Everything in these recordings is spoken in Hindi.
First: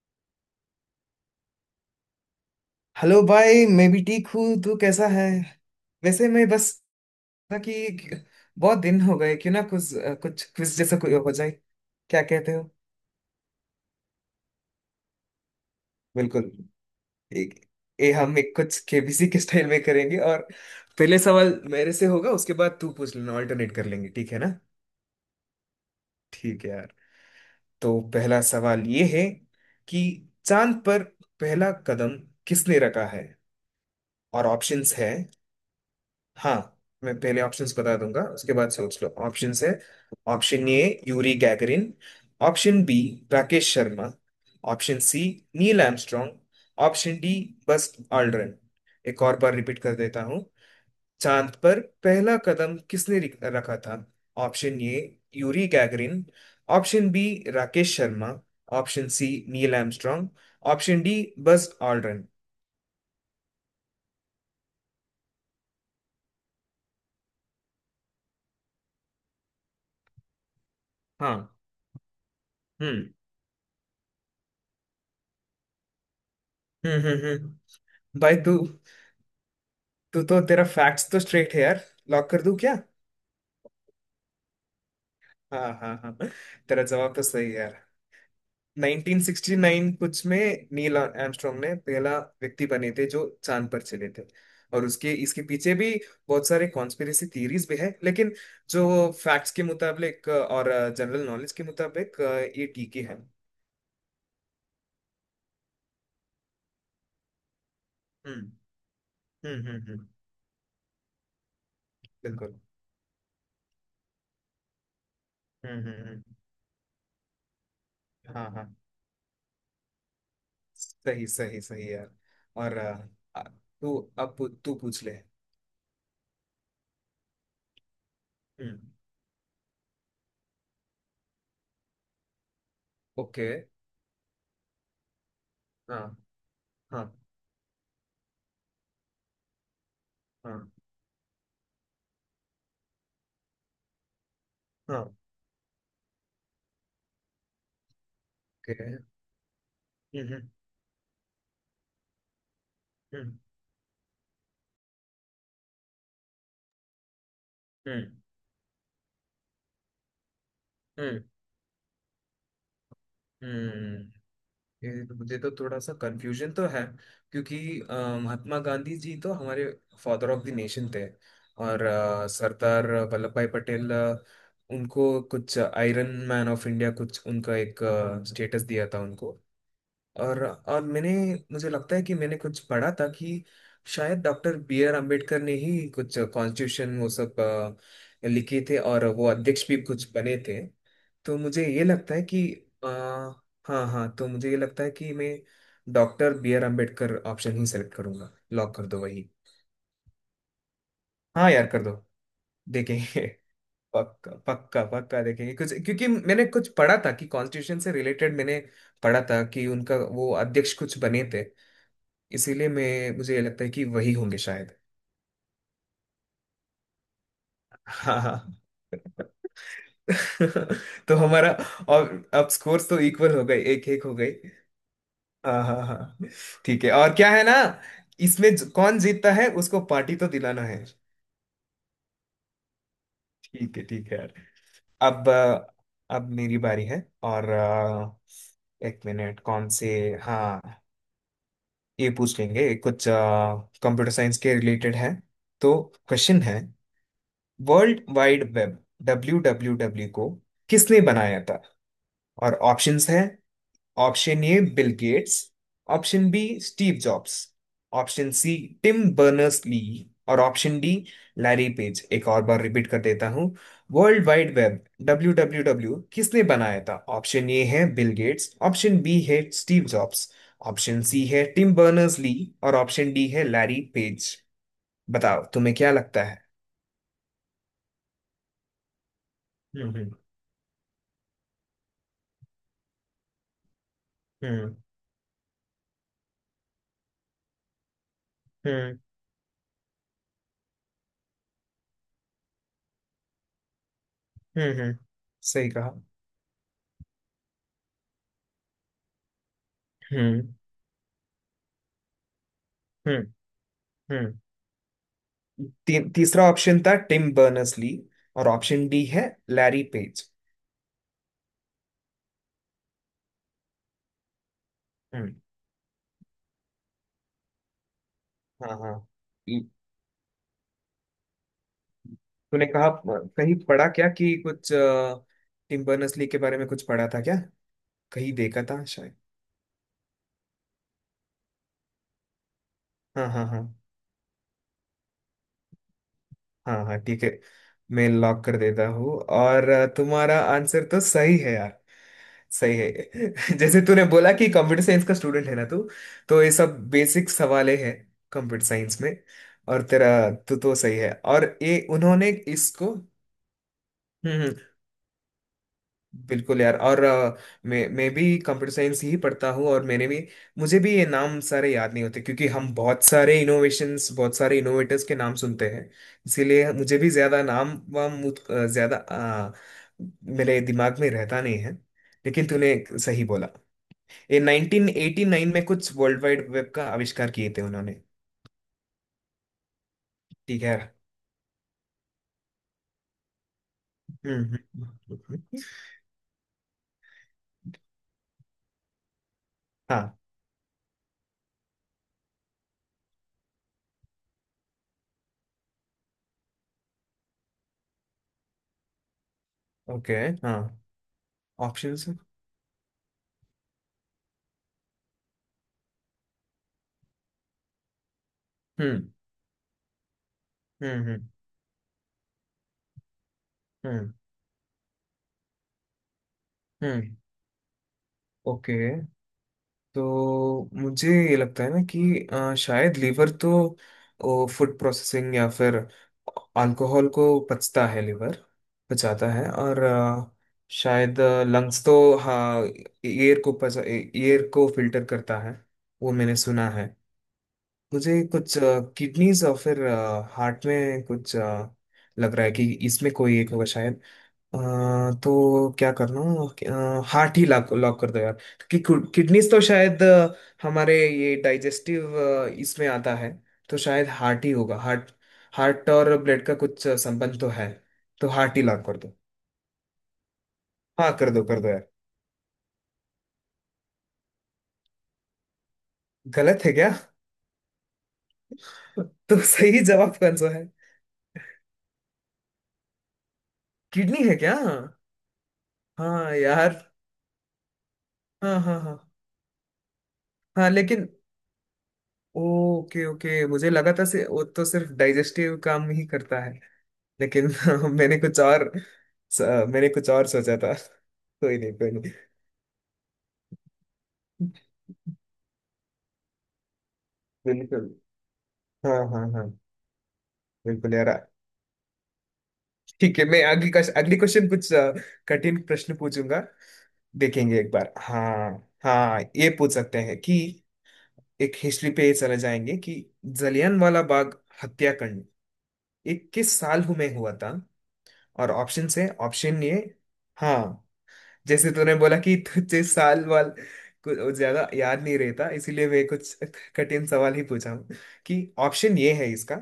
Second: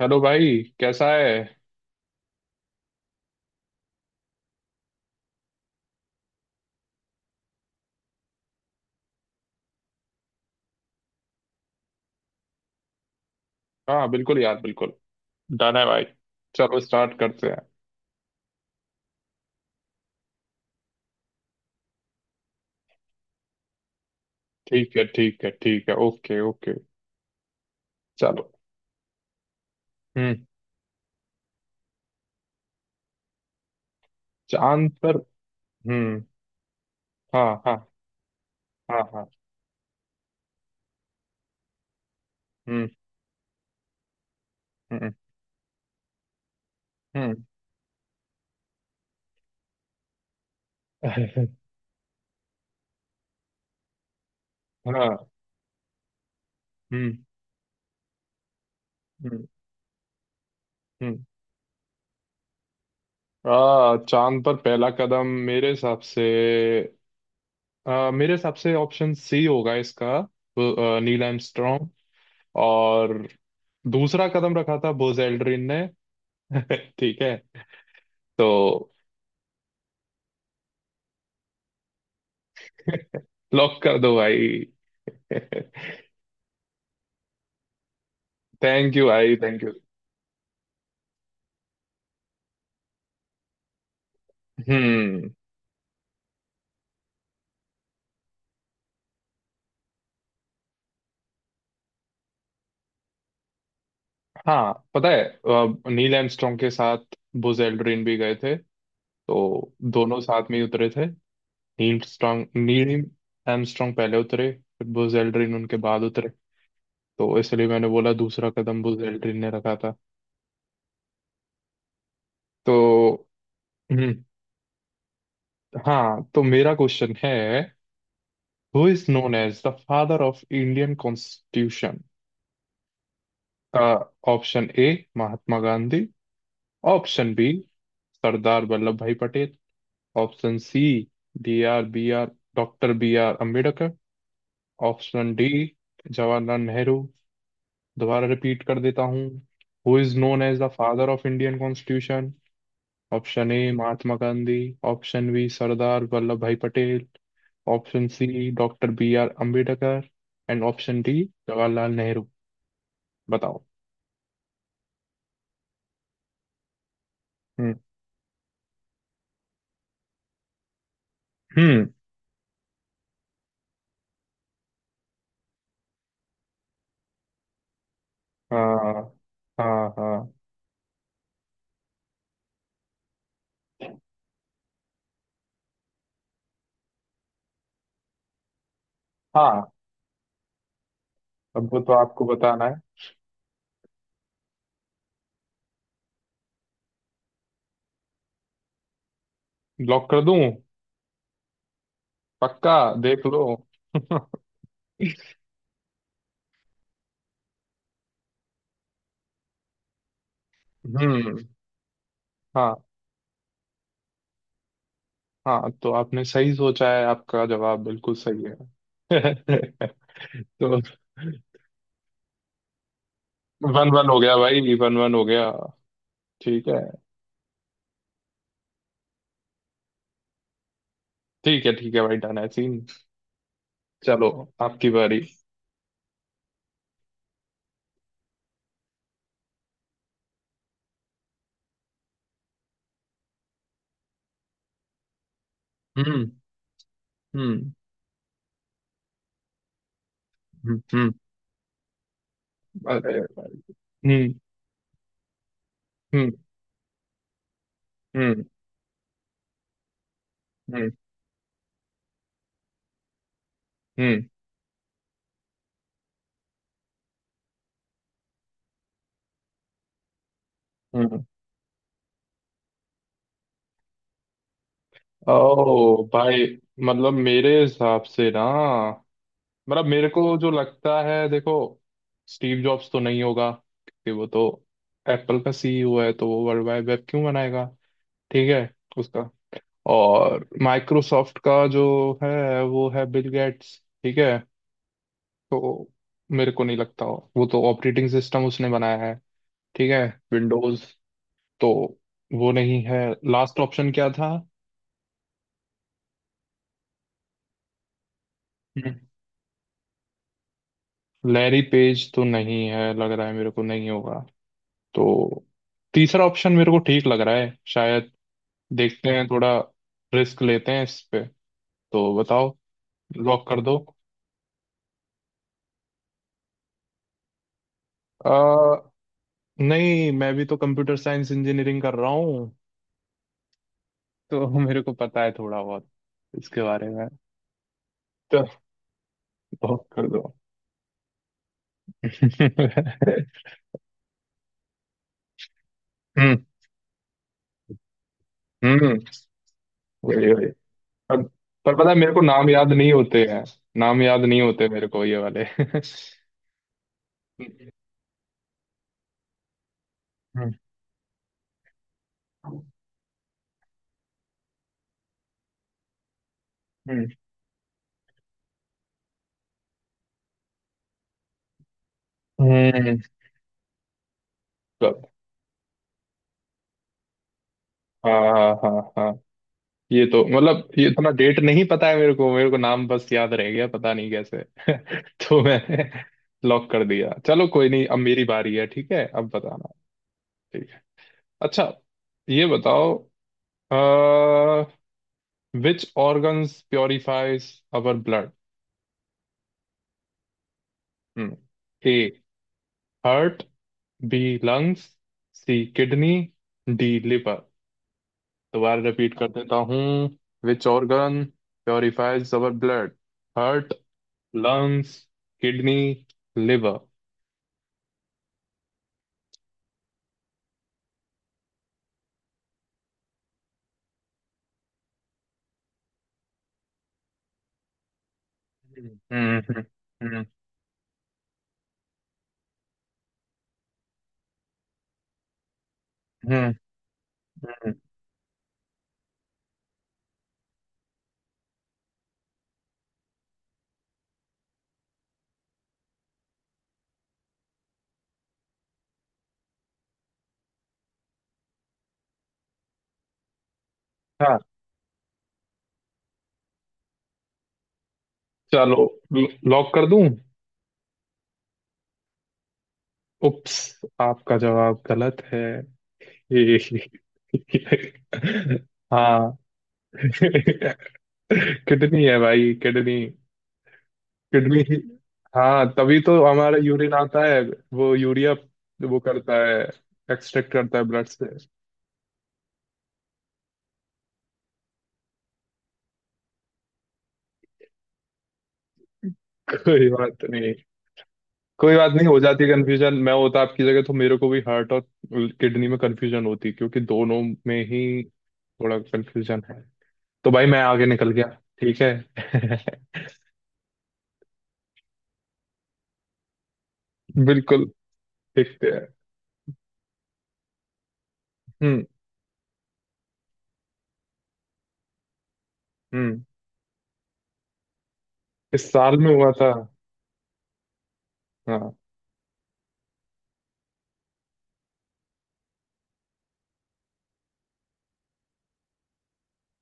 हेलो भाई कैसा है। हेलो भाई मैं भी ठीक हूँ। तू कैसा है? वैसे मैं बस था कि बहुत दिन हो गए, क्यों ना कुछ कुछ क्विज जैसा कोई हो जाए। क्या कहते हो? हाँ बिल्कुल यार बिल्कुल। डन है भाई। बिल्कुल। चलो स्टार्ट करते एक, हैं। ये हम एक कुछ केबीसी के स्टाइल में करेंगे और पहले सवाल मेरे से होगा, उसके बाद तू पूछ लेना। ऑल्टरनेट कर लेंगे, ठीक है ना। ठीक है ठीक है ठीक है ओके ठीक है ओके। यार। तो पहला चलो। सवाल ये है कि हम्म। चांद पर पहला कदम किसने रखा है, और चांद ऑप्शंस है। पर। हम्म। हाँ, मैं पहले हाँ, ऑप्शंस हाँ, बता दूंगा उसके बाद सोच हाँ, लो। हाँ। ऑप्शंस है option A Yuri Gagarin, option hmm. B Rakesh Sharma, option hmm. C Neil Armstrong, option D hmm. Buzz Aldrin. एक और बार रिपीट कर देता हूँ। चांद पर पहला कदम किसने रखा था? ऑप्शन ए हाँ। Yuri Gagarin, option hmm. B Rakesh Sharma, option C hmm. Neil Armstrong, option D hmm. Buzz Aldrin. आ चांद पर पहला कदम मेरे हिसाब से, मेरे हिसाब से ऑप्शन सी होगा इसका, नील हाँ। आर्मस्ट्रॉन्ग। हम्म। और दूसरा कदम रखा था बोज एल्ड्रिन ने। हम्म। ठीक हम्म। है। हम्म। बाय तू। तो तू तो तेरा फैक्ट्स तो स्ट्रेट है यार। लॉक कर दूं क्या? लॉक कर दो भाई। हाँ हाँ हाँ। तेरा जवाब तो सही है यार। थैंक यू भाई, थैंक यू। 1969 कुछ में नील आर्मस्ट्रॉन्ग ने पहला व्यक्ति बने थे जो चांद पर चले थे। और उसके हम्म। इसके पीछे भी बहुत सारे कॉन्स्पिरेसी थीरीज भी है, लेकिन जो फैक्ट्स के मुताबिक और जनरल नॉलेज के मुताबिक ये ठीक ही है। हाँ, पता है नील आर्मस्ट्रॉन्ग के साथ बुज एल्ड्रिन भी गए हम्म। थे। हम्म। तो हम्म। दोनों साथ में ही उतरे थे। बिल्कुल। नील आर्मस्ट्रॉन्ग पहले उतरे। फिर बुज एल्ड्रिन उनके हम्म। बाद हम्म। उतरे। तो इसलिए मैंने बोला दूसरा हाँ हाँ, कदम बुज एल्ड्रिन ने रखा था। सही सही सही यार। और तो। तू हम्म। अब तू पूछ ले। हाँ, तो मेरा क्वेश्चन है। Hmm. Who is known as the father of Indian constitution. Okay. Option A Mahatma Gandhi. हाँ हाँ option B Sardar Vallabhbhai Patel. Option हाँ C D R B R doctor B R Ambedkar. हाँ। Option D Jawaharlal Nehru. दोबारा रिपीट कर ओके। देता हूँ। Who is hmm. Known as the father of Indian constitution. Hmm. Option A Mahatma Gandhi. Option B Sardar Vallabhbhai Patel. Hmm. Option C doctor B R Ambedkar. And option D hmm. Jawaharlal Nehru. बताओ। हम्म। ये तो मुझे तो थोड़ा सा कंफ्यूजन तो है, क्योंकि हम्म। महात्मा गांधी जी तो हमारे फादर ऑफ द नेशन थे। और हम्म। सरदार वल्लभ भाई पटेल, उनको कुछ आयरन मैन ऑफ इंडिया, कुछ उनका एक स्टेटस दिया था हाँ, उनको। हाँ, हाँ, और मैंने, मुझे लगता है कि मैंने कुछ पढ़ा था कि शायद डॉक्टर बी आर अम्बेडकर ने ही कुछ कॉन्स्टिट्यूशन वो सब लिखे थे और वो अध्यक्ष हाँ। भी कुछ बने थे। तो मुझे अब वो ये तो लगता है आपको कि बताना है। अ, हाँ हाँ, तो मुझे ये लगता है कि मैं doctor B R Ambedkar option ही सेलेक्ट करूंगा। लॉक कर दो वही। लॉक कर दूं। हाँ यार कर दो। पक्का। देख देखेंगे। लो। पक्का पक्का पक्का देखेंगे कुछ, क्योंकि मैंने कुछ पढ़ा था कि कॉन्स्टिट्यूशन से रिलेटेड मैंने पढ़ा था कि उनका वो अध्यक्ष कुछ बने हम्म। थे। इसीलिए हाँ, मैं मुझे ये लगता है कि वही होंगे शायद। हाँ, तो आपने सही सोचा है, आपका जवाब बिल्कुल हाँ सही है। हाँ। तो तो हमारा, और, अब स्कोर्स तो इक्वल हो गए, एक वन एक वन हो हो गए। गया भाई, वन वन हो गया। हाँ हाँ हाँ। ठीक है, ठीक है और क्या है ना, इसमें कौन जीतता है उसको पार्टी तो दिलाना है। ठीक है ठीक है भाई, डन है सीन। ठीक है ठीक है चलो, यार। आपकी बारी। अब अब मेरी बारी है और एक मिनट, कौन से, हाँ, ये पूछ लेंगे। कुछ कंप्यूटर साइंस के रिलेटेड है, तो हम्म, क्वेश्चन है hmm, world wide web, W W W को हम्म, किसने हम्म। बनाया था? और ऑप्शंस अरे हैं भाई। Hmm, option A Bill Gates, option hmm, B Steve Jobs, option hmm, C Tim Berners Lee, और option hmm, D Larry Page. एक और बार रिपीट कर देता हूँ। Hmm, world wide web, W W W किसने बनाया था? ऑप्शन ए है बिल गेट्स, ऑप्शन बी है Steve Jobs, option hmm. C है टिम बर्नर्स ली, और ऑप्शन डी है लैरी पेज। बताओ तुम्हें क्या ओ लगता है। भाई। मतलब मेरे हिसाब से ना। मतलब मेरे हम्म। को जो लगता है, देखो, स्टीव जॉब्स तो नहीं होगा क्योंकि वो तो हम्म। एप्पल का सीईओ है, तो वो वर्ल्ड वाइड वेब क्यों बनाएगा। ठीक है। हम्म। उसका। और माइक्रोसॉफ्ट का जो है वो है बिल गेट्स। ठीक है। हम्म। हम्म, सही कहा। तो मेरे को नहीं लगता हो। वो तो ऑपरेटिंग सिस्टम उसने बनाया है। ठीक है। हम्म। विंडोज। तो वो नहीं है। हम्म। लास्ट ऑप्शन क्या था। हम्म। तीसरा ऑप्शन था टिम बर्नर्स ली, और ऑप्शन हम्म। डी है लैरी पेज। लैरी पेज तो नहीं है लग रहा है, मेरे को नहीं होगा। हम्म। तो तीसरा ऑप्शन मेरे को ठीक लग रहा है शायद। हाँ हाँ। देखते हैं थोड़ा। ये- रिस्क लेते हैं इस पे। तो बताओ। तूने कहा लॉक कहीं कर दो। पढ़ा क्या, कि कुछ टिम बर्नर्स ली के बारे में कुछ पढ़ा था क्या, आ, कहीं देखा था शायद। नहीं मैं भी तो कंप्यूटर साइंस इंजीनियरिंग कर रहा हूँ। हाँ हाँ हाँ तो मेरे को पता है थोड़ा बहुत इसके हाँ बारे हाँ में। ठीक है, मैं लॉक तो कर देता हूँ। और लॉक कर दो। तुम्हारा आंसर तो सही है यार। सही है। जैसे तूने बोला कि कंप्यूटर साइंस का स्टूडेंट है ना तू, हम्म, तो ये सब बेसिक सवाले हैं कंप्यूटर हम्म। साइंस में। और तेरा, वही वही। तू तो सही है। अब। और पर ये पता है मेरे को उन्होंने नाम याद नहीं इसको। होते हैं। नाम याद नहीं हम्म हम्म, होते मेरे को ये वाले। हम्म, बिल्कुल यार। और मैं भी कंप्यूटर साइंस ही पढ़ता हूँ, और मैंने भी, हम्म, मुझे भी ये नाम सारे याद नहीं होते, क्योंकि हम बहुत सारे इनोवेशंस बहुत सारे इनोवेटर्स के नाम सुनते हैं। इसीलिए मुझे भी ज्यादा नाम वाम, ज्यादा मेरे दिमाग में रहता नहीं है। लेकिन हम्म, तूने हम्म। सही बोला। ये तो- 1989 में कुछ वर्ल्ड वाइड वेब का आविष्कार किए थे उन्होंने। हाँ, हाँ, हाँ, हाँ। ये तो ठीक मतलब है। ये इतना डेट नहीं पता है मेरे को नाम बस याद रह गया, पता नहीं कैसे। हम्म। हम्म। हम्म। तो हम्म। मैंने लॉक कर दिया। चलो, कोई नहीं। अब मेरी बारी है, ठीक है, अब बताना। हाँ। ठीक है। अच्छा, ये बताओ, which organs purifies our blood. Okay. हाँ। A options. Heart. B lungs. C kidney. D liver. दोबारा हम्म। रिपीट कर देता हूँ। Which hmm. Organ hmm. Purifies our blood. Heart. Hmm. Lungs. Kidney. Liver. Hmm, okay. तो मुझे ये लगता है ना, कि शायद लीवर तो फूड प्रोसेसिंग या फिर अल्कोहल को पचता है लीवर, हम्म, पचाता है। हम्म, और हम्म, शायद लंग्स तो, हाँ, एयर को पचा एयर को फिल्टर करता है, वो मैंने हम्म, सुना है। हम्म। मुझे कुछ किडनीज और फिर हार्ट में कुछ लग रहा है कि इसमें कोई एक होगा शायद। अ, तो क्या करना, हार्ट ही लॉक लॉक कर दो यार। कि किडनीज तो शायद हमारे ये डाइजेस्टिव इसमें आता है। तो शायद हाँ, हार्ट ही होगा, हार्ट। हार्ट और ब्लड का कुछ संबंध तो है, तो हार्ट ही चलो, लॉक कर दो। लॉक कर दूं। हाँ कर दो यार। उप्स। आपका जवाब गलत है। गलत है क्या? ये- हाँ, तो सही जवाब कौन सा है? किडनी है भाई, किडनी। किडनी है क्या? किडनी ही। हाँ, तभी तो हाँ हमारा यार। यूरिन आता है। वो यूरिया। हाँ हाँ हाँ वो करता है। एक्सट्रैक्ट हाँ, करता है ब्लड लेकिन, से। ओके ओके, मुझे लगा था से वो तो सिर्फ डाइजेस्टिव काम ही करता है, लेकिन मैंने कुछ और स- कोई मैंने कुछ बात और नहीं। सोचा था। कोई नहीं कोई कोई बात नहीं, नहीं। हो जाती है कंफ्यूजन। मैं होता आपकी जगह तो मेरे को भी हार्ट और किडनी में कंफ्यूजन होती, क्योंकि दोनों में ही बिल्कुल। थोड़ा हाँ हाँ कंफ्यूजन हाँ। है। तो भाई मैं आगे बिल्कुल यार। निकल गया। ठीक है। ठीक है, मैं अगली क्वेश्चन कुछ कठिन प्रश्न पूछूंगा। देखेंगे बिल्कुल। एक बार। हाँ देखते हैं। हाँ, ये पूछ सकते हैं कि एक हम्म, हिस्ट्री पे चले जाएंगे, कि जलियन वाला बाग हत्याकांड, ये हम्म। किस साल में हुआ था? और इस ऑप्शन साल है में हुआ था। ऑप्शन ये। हाँ, जैसे हाँ। तूने बोला कि तुझे साल वाल कुछ ज्यादा याद नहीं रहता, इसीलिए मैं कुछ कठिन सवाल ही पूछा हूँ कि ऑप्शन ये है इसका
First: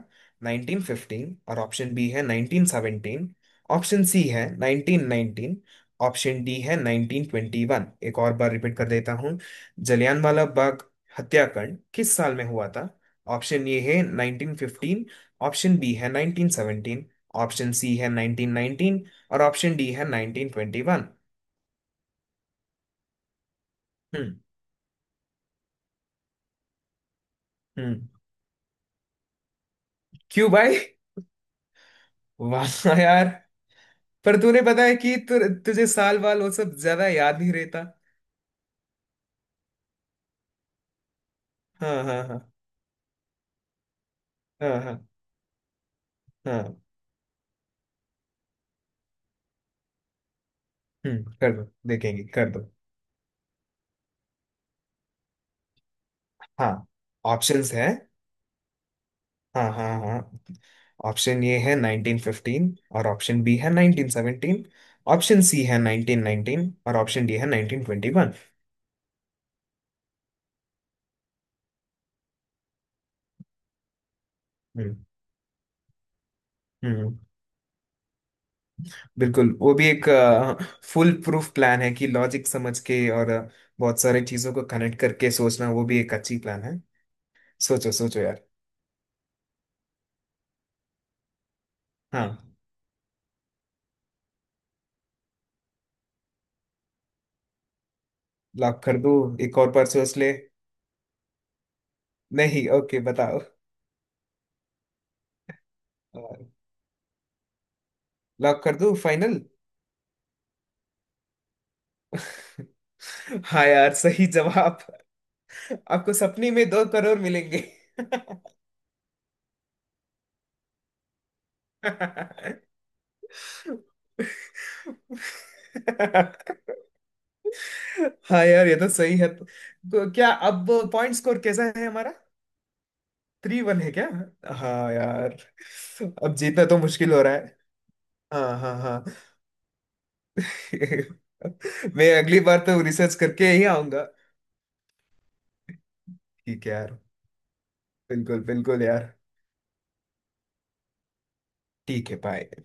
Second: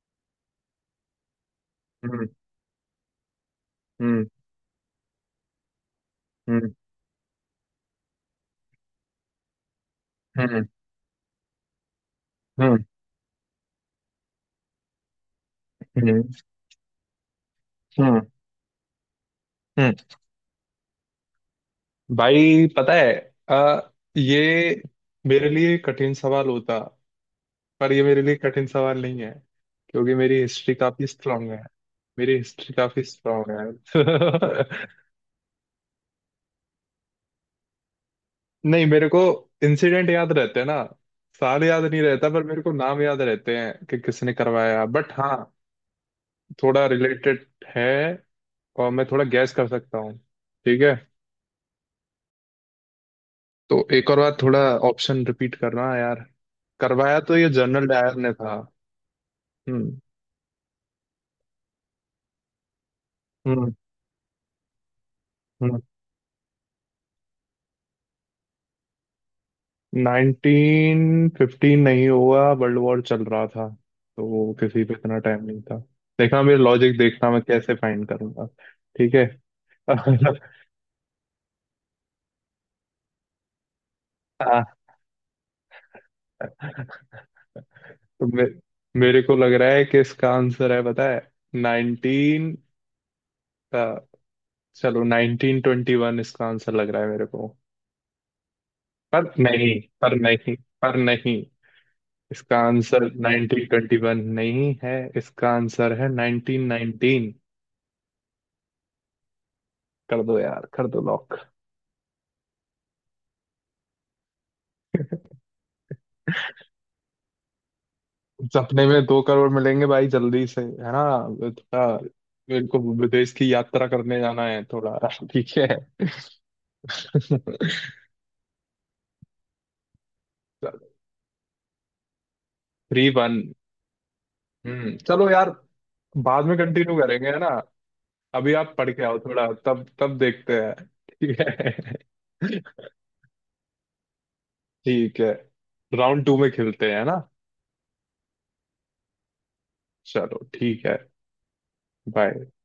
1915 और ऑप्शन बी है हम्म। 1917, ऑप्शन सी हम्म। है 1919, ऑप्शन डी हम्म। है 1921। एक और बार रिपीट कर देता हूँ। जलियांवाला हम्म। बाग हत्याकांड किस साल में हुआ हम्म। था? ऑप्शन ए है 1915, ऑप्शन बी है हम्म। 1917, ऑप्शन सी है हम्म। 1919, और ऑप्शन डी हम्म। है 1921। भाई, पता है, ये मेरे लिए कठिन सवाल होता, पर ये हम्म। मेरे लिए कठिन सवाल नहीं है, क्योंकि मेरी क्यों हिस्ट्री भाई? काफी स्ट्रांग है। मेरी हिस्ट्री वाह काफी यार। स्ट्रांग पर तूने है। पता है कि तुझे साल वाल वो सब ज्यादा याद नहीं रहता। नहीं, मेरे को इंसिडेंट याद रहते हैं ना। साल याद नहीं हाँ हाँ रहता, हाँ पर मेरे को नाम याद रहते हैं कि किसने हाँ करवाया, हाँ बट हाँ, हाँ। थोड़ा रिलेटेड है। और मैं थोड़ा गैस कर सकता हूँ। ठीक है। हम्म, कर दो, देखेंगे, कर दो। तो एक और बार थोड़ा ऑप्शन रिपीट करना यार। हाँ करवाया तो ये ऑप्शंस है। जनरल डायर ने था। हाँ हाँ हम्म, हाँ। ऑप्शन ए है 1915 और ऑप्शन बी है हम्म, 1917, ऑप्शन सी है हम्म। 1919 और ऑप्शन डी है 1921। 1915 नहीं हुआ, वर्ल्ड वॉर चल रहा था, तो किसी पे हम्म। इतना टाइम नहीं था। देखना मेरे हम्म। लॉजिक, हम्म। देखना मैं कैसे फाइंड करूंगा। ठीक है। बिल्कुल, वो भी एक फुल प्रूफ प्लान है कि लॉजिक समझ के और बहुत सारे चीजों को हाँ, कनेक्ट करके सोचना, वो भी एक अच्छी प्लान है। सोचो सोचो तो यार। मेरे को लग रहा है कि इसका आंसर है, पता है, 19 हाँ। का। चलो, 1921 इसका आंसर लग रहा है मेरे को। लॉक कर दूं? पर एक नहीं, और बार पर सोच ले। नहीं, पर नहीं, इसका नहीं, ओके आंसर बताओ। 1921 नहीं है, इसका आंसर है 1919। लॉक कर दूं फाइनल? कर दो यार, कर दो लॉक। हाँ यार सही जवाब। आपको सपने में 2 करोड़ मिलेंगे। सपने में 2 करोड़ मिलेंगे भाई जल्दी से, है ना। थोड़ा। मेरे को विदेश की यात्रा करने जाना है थोड़ा। ठीक है। हाँ यार ये तो सही है। तो क्या अब पॉइंट स्कोर कैसा है हमारा? Three one. 3-1 है क्या? हाँ हम्म, चलो यार। यार। अब बाद में जीतना तो कंटिन्यू मुश्किल हो करेंगे, रहा है ना। है। अभी हाँ हाँ आप पढ़ के हाँ। आओ थोड़ा, तब तब देखते हैं। ठीक है। मैं अगली बार तो रिसर्च करके ही आऊंगा। ठीक है। राउंड टू में ठीक है खेलते यार। हैं, है ना। बिल्कुल बिल्कुल यार। चलो ठीक है। ठीक है। बाय। बाय।